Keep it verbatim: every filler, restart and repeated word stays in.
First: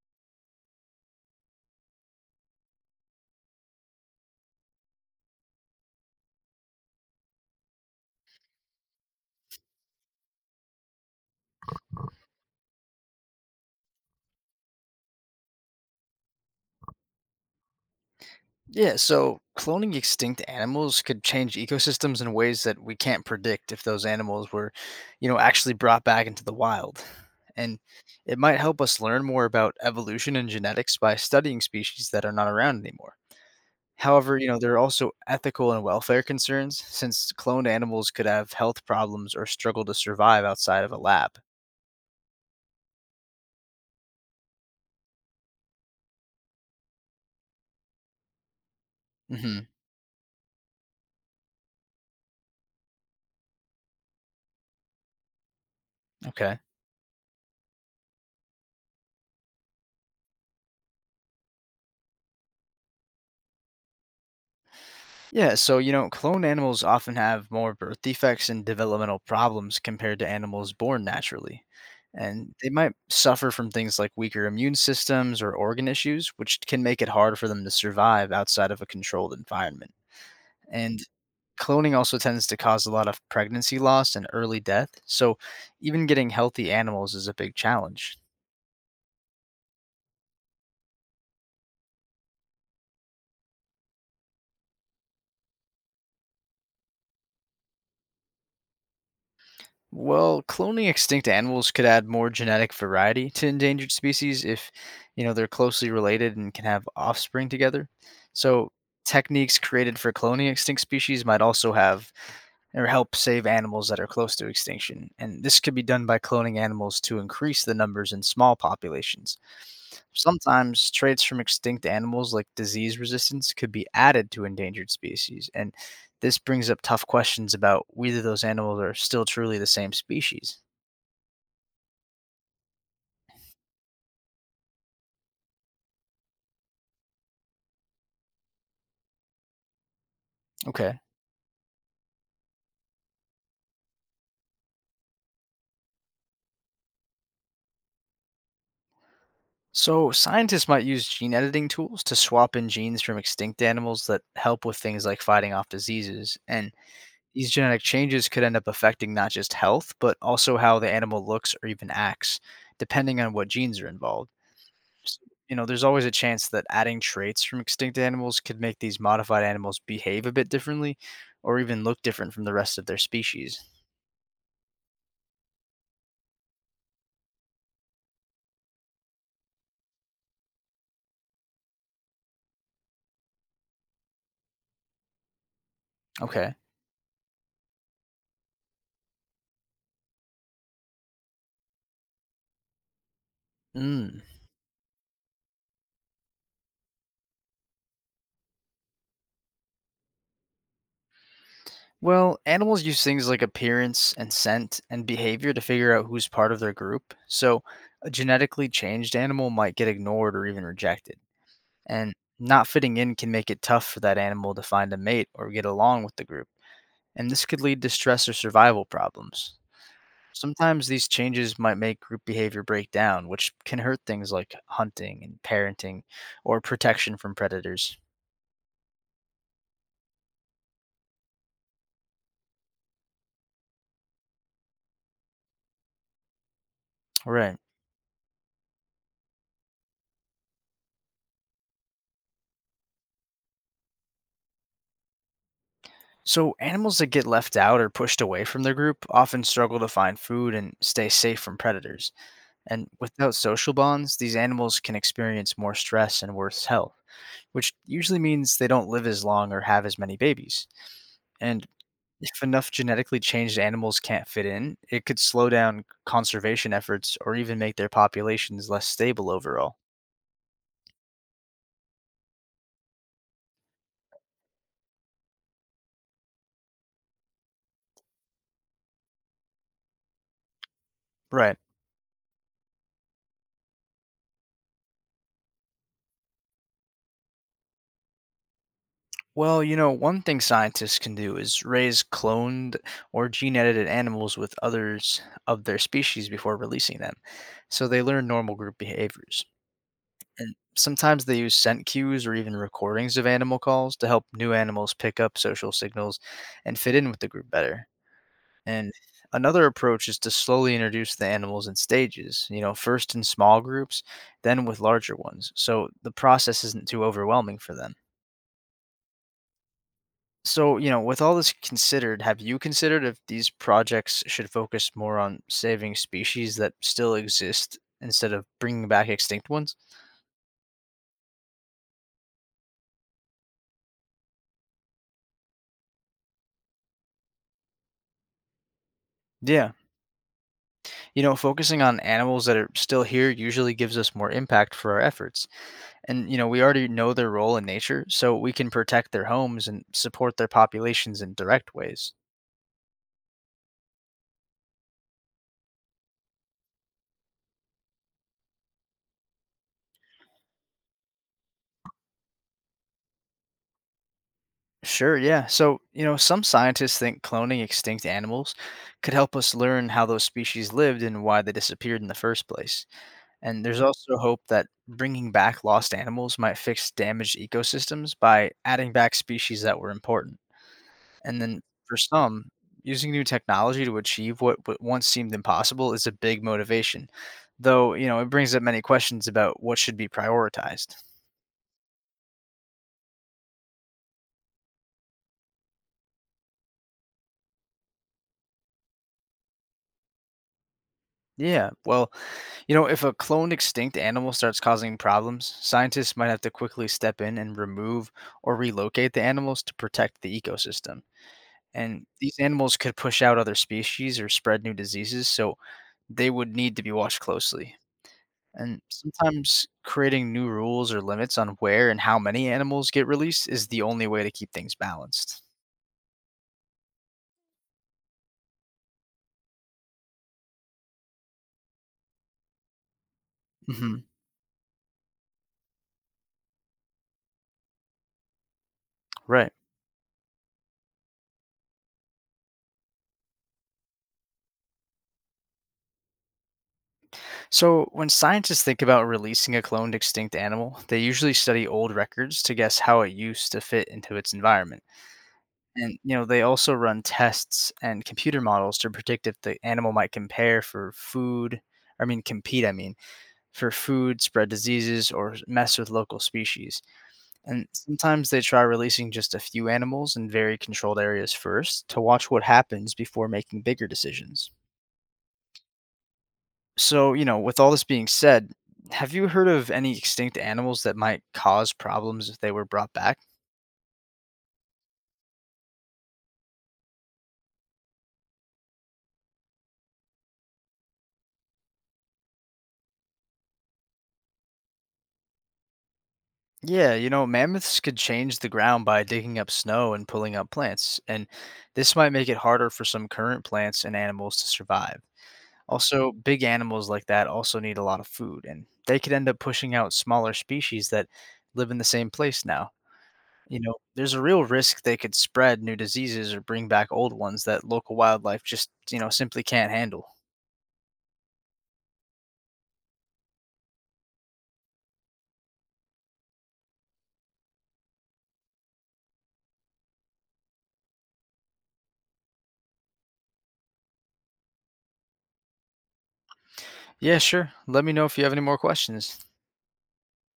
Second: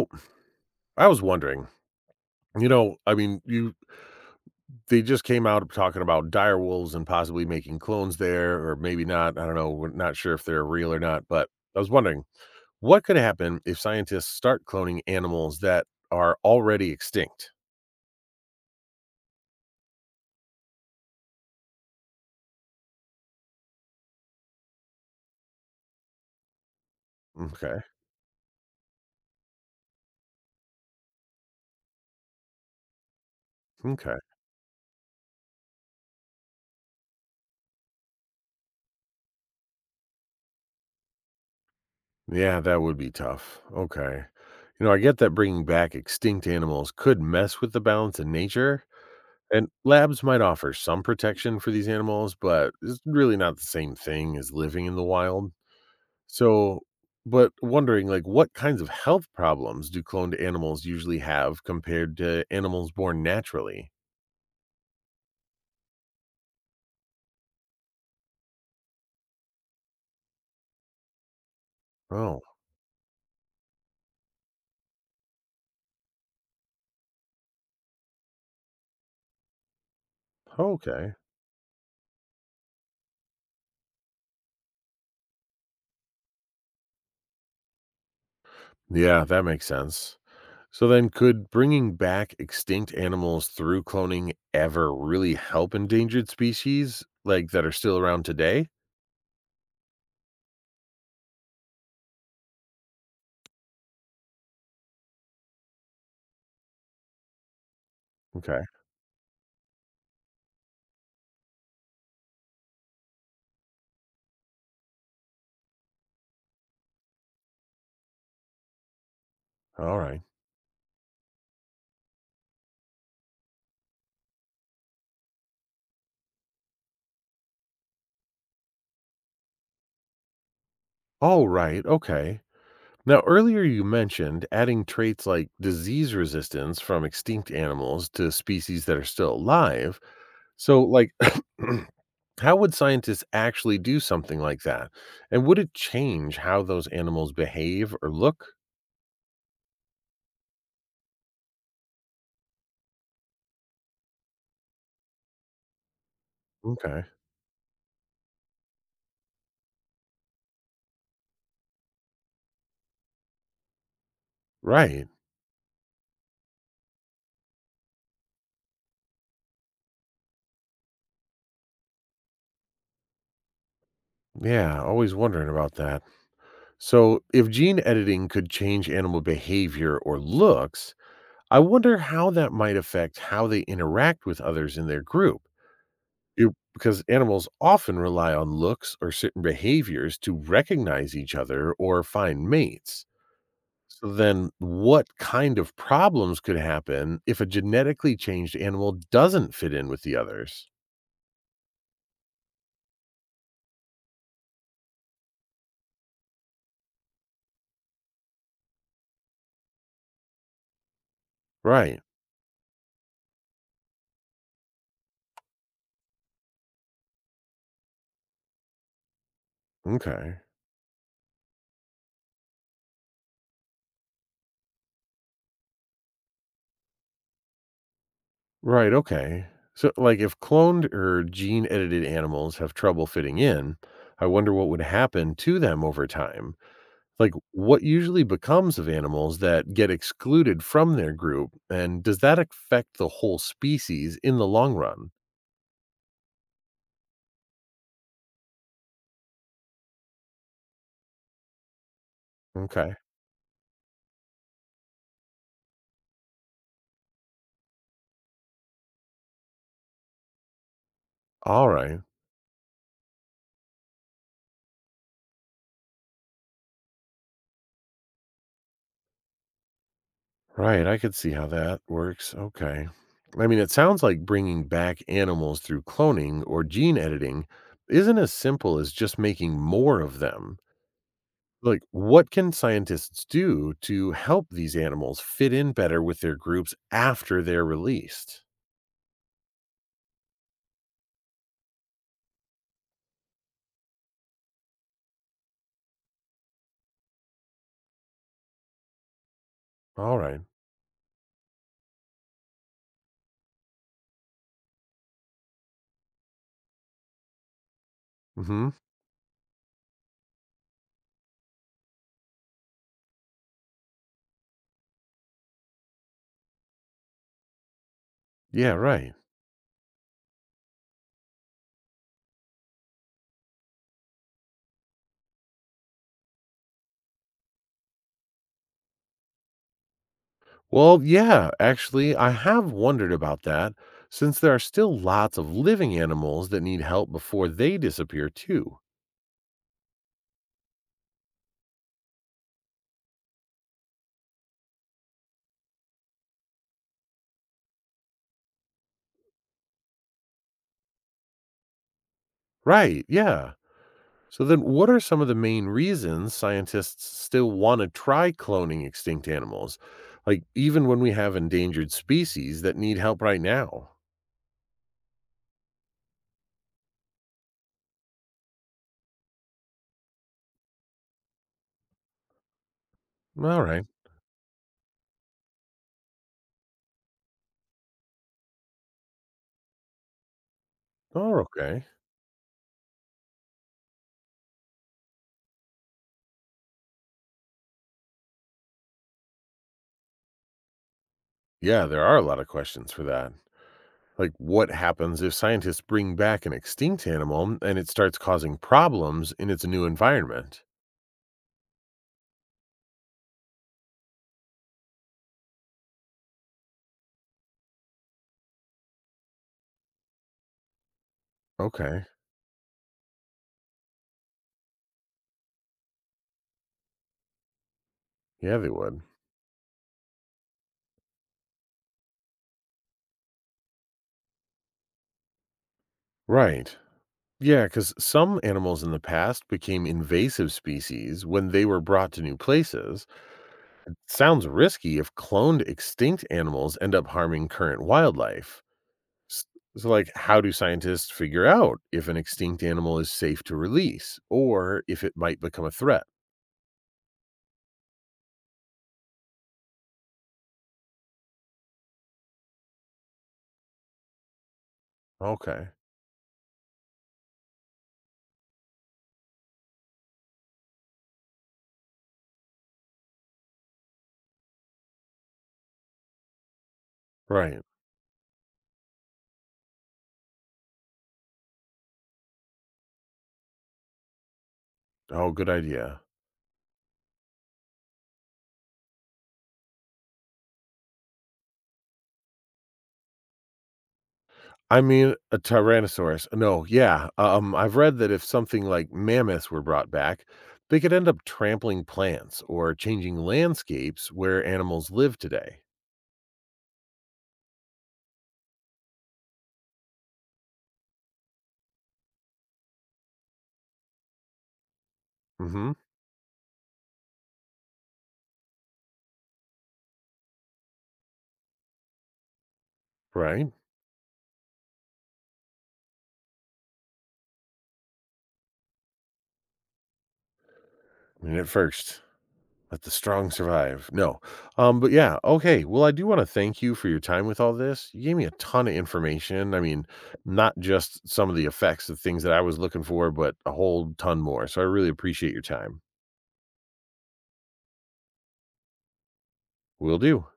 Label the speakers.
Speaker 1: Oh, I was wondering, you know, I mean, you they just came out talking about dire wolves and possibly making clones there, or maybe not. I don't know. We're not sure if they're real or not, but I was wondering what could happen if scientists start cloning animals that are already extinct?
Speaker 2: Yeah, so cloning extinct animals could change ecosystems in ways that we can't predict if those animals were, you know, actually brought back into the wild. And
Speaker 1: Okay.
Speaker 2: it might help us learn more about evolution and genetics by studying species that are not around anymore.
Speaker 1: Okay.
Speaker 2: However, you know, there are also ethical and welfare concerns since cloned animals could have health problems or struggle to survive outside of a lab.
Speaker 1: Yeah, that would be tough. Okay. You know, I get that bringing back extinct animals could mess with the balance in nature,
Speaker 2: Mhm.
Speaker 1: and labs might offer some protection for these animals, but it's really not the same thing as living in the wild.
Speaker 2: Okay.
Speaker 1: So, but wondering like what kinds of health problems do cloned animals usually have compared to animals born naturally?
Speaker 2: Yeah, so you know, cloned animals often have more birth defects and developmental problems compared to animals born naturally.
Speaker 1: Oh,
Speaker 2: And they might suffer from things like weaker immune systems or organ issues, which can make it hard for them to survive outside of a controlled environment. And
Speaker 1: okay.
Speaker 2: cloning also tends to cause a lot of pregnancy loss and early death, so even getting healthy animals is a big challenge.
Speaker 1: Yeah, that makes sense. So then could bringing back extinct animals through cloning ever really help endangered species like that are still around today?
Speaker 2: Well, cloning extinct animals could add more genetic variety to endangered species if, you know, they're closely related and can have offspring together.
Speaker 1: Okay.
Speaker 2: So, techniques created for cloning extinct species might also have or help save animals that are close to extinction. And this could be done by cloning animals to increase the numbers in small populations.
Speaker 1: All right.
Speaker 2: Sometimes traits from extinct animals like disease resistance could be added to endangered species and this brings up tough questions about whether those animals are still truly the same species.
Speaker 1: All right. Okay. Now, earlier you mentioned adding traits like disease resistance from extinct animals to species that are still alive. So,
Speaker 2: Okay.
Speaker 1: like, how would scientists actually do something like that? And would it change how those animals behave or look?
Speaker 2: So, scientists might use gene editing tools to swap in genes from extinct animals that help with things like fighting off diseases. And
Speaker 1: Okay.
Speaker 2: these genetic changes could end up affecting not just health, but also how the animal looks or even acts, depending on what genes are involved.
Speaker 1: Right.
Speaker 2: S- You know, there's always a chance that adding traits from extinct animals could make these modified animals behave a bit differently or even look different from the rest of their species.
Speaker 1: Yeah. Always wondering about that. So, if gene editing could change animal behavior or looks, I wonder how that might affect how they interact with others in their group.
Speaker 2: Okay.
Speaker 1: You- because animals often rely on looks or certain behaviors to recognize each other or find mates. So
Speaker 2: Mm.
Speaker 1: then what kind of problems could happen if a genetically changed animal doesn't fit in with the others?
Speaker 2: Well, animals use things like appearance and scent and behavior to figure out who's part of their group. So, a genetically changed animal might get ignored or even rejected.
Speaker 1: Right.
Speaker 2: And not fitting in can make it tough for that animal to find a mate or get along with the group. And this could lead to stress or survival problems.
Speaker 1: Okay.
Speaker 2: Sometimes these changes might make group behavior break down, which can hurt things like hunting and parenting or protection from predators.
Speaker 1: Right, okay. So like if cloned or gene edited animals have trouble fitting in, I wonder what would happen to them over time. Like
Speaker 2: Right.
Speaker 1: what usually becomes of animals that get excluded from their group and does that affect the whole species in the long run?
Speaker 2: So, animals that get left out or pushed away from their group often struggle to find food and stay safe from predators. And
Speaker 1: Okay.
Speaker 2: without social bonds, these animals can experience more stress and worse health, which usually means they don't live as long or have as many babies. And
Speaker 1: All right.
Speaker 2: if enough genetically changed animals can't fit in, it could slow down conservation efforts or even make their populations less stable overall.
Speaker 1: Right, I could see how that works. Okay. I mean, it sounds like bringing back animals through cloning or gene editing isn't as simple as just making more of them.
Speaker 2: Right.
Speaker 1: Like, what can scientists do to help these animals fit in better with their groups after they're released?
Speaker 2: Well, you know, one thing scientists can do is raise cloned or gene edited animals with others of their species before releasing them, so they learn normal group behaviors.
Speaker 1: All right.
Speaker 2: And sometimes they use scent cues or even recordings of animal calls to help new animals pick up social signals and fit in with the group better.
Speaker 1: Mm-hmm.
Speaker 2: And another approach is to slowly introduce the animals in stages, you know, first in small groups, then with larger ones, so the process isn't too overwhelming for them.
Speaker 1: Yeah, right.
Speaker 2: So, you know, with all this considered, have you considered if these projects should focus more on saving species that still exist instead of bringing back extinct ones?
Speaker 1: Well, yeah, actually, I have wondered about that since there are still lots of living animals that need help before they disappear, too.
Speaker 2: Yeah. You know, focusing on animals that are still here usually gives us more impact for our efforts. And, you know, we already know their role in nature, so we can protect their homes and support their populations in direct ways.
Speaker 1: Right. Yeah. So then what are some of the main reasons scientists still want to try cloning extinct animals? Like even when we have endangered species that need help right now.
Speaker 2: Sure, yeah. So, you know, some scientists think cloning extinct animals could help us learn how those species lived and why they disappeared in the first place.
Speaker 1: All
Speaker 2: And there's
Speaker 1: right.
Speaker 2: also hope that bringing back lost animals might fix damaged ecosystems by adding back species that were important.
Speaker 1: Oh,
Speaker 2: And then
Speaker 1: okay.
Speaker 2: for some, using new technology to achieve what, what once seemed impossible is a big motivation. Though, you know, it brings up many questions about what should be prioritized.
Speaker 1: Yeah, there are a lot of questions for that. Like what happens if scientists bring back an extinct animal and it starts causing problems in its new environment?
Speaker 2: Yeah, well, you know, if a cloned extinct animal starts causing problems, scientists might have to quickly step in and remove or relocate the animals to protect the ecosystem.
Speaker 1: Okay.
Speaker 2: And these animals could push out other species or spread new diseases, so they would need to be watched closely.
Speaker 1: Yeah, they
Speaker 2: And
Speaker 1: would.
Speaker 2: sometimes creating new rules or limits on where and how many animals get released is the only way to keep things balanced.
Speaker 1: Right. Yeah, because some animals in the past became invasive species when they were brought to new places.
Speaker 2: Hmm.
Speaker 1: Sounds risky if cloned extinct animals end up harming current wildlife. S-
Speaker 2: Right.
Speaker 1: So, like, how do scientists figure out if an extinct animal is safe to release or if it might become a threat?
Speaker 2: So, when scientists think about releasing a cloned extinct animal, they usually study old records to guess how it used to fit into its environment.
Speaker 1: Okay.
Speaker 2: And, you know, they also run tests and computer models to predict if the animal might compare for food, I mean, compete, I mean for food, spread diseases, or mess with local species.
Speaker 1: Right.
Speaker 2: And sometimes they try releasing just a few animals in very controlled areas first to watch what happens before making bigger decisions.
Speaker 1: Oh, good idea.
Speaker 2: So, you know, with all this being said, have you heard of any extinct animals that might cause problems if they were brought back?
Speaker 1: I mean, a Tyrannosaurus. No, yeah. Um, I've read that if something like mammoths were brought back, they could end up trampling plants or changing landscapes where animals live today.
Speaker 2: Yeah, you know, mammoths could change the ground by digging up snow and pulling up plants, and this might make it harder for some current plants and animals to survive.
Speaker 1: Mm hmm.
Speaker 2: Also, big animals like that also need a lot of food, and they could end up pushing out smaller species that live in the same place now.
Speaker 1: Right.
Speaker 2: You know, there's a real risk they could spread new diseases or bring back old ones that local wildlife just, you know, simply can't handle.
Speaker 1: I mean, at first, let the strong survive. No. Um, but yeah, okay. Well, I do want to thank you for your time with all this. You gave me a ton of information. I mean, not just some of the effects of things that I was looking for, but a whole ton more. So I really appreciate your time.
Speaker 2: Yeah, sure. Let me know if you have any more questions.
Speaker 1: Will do.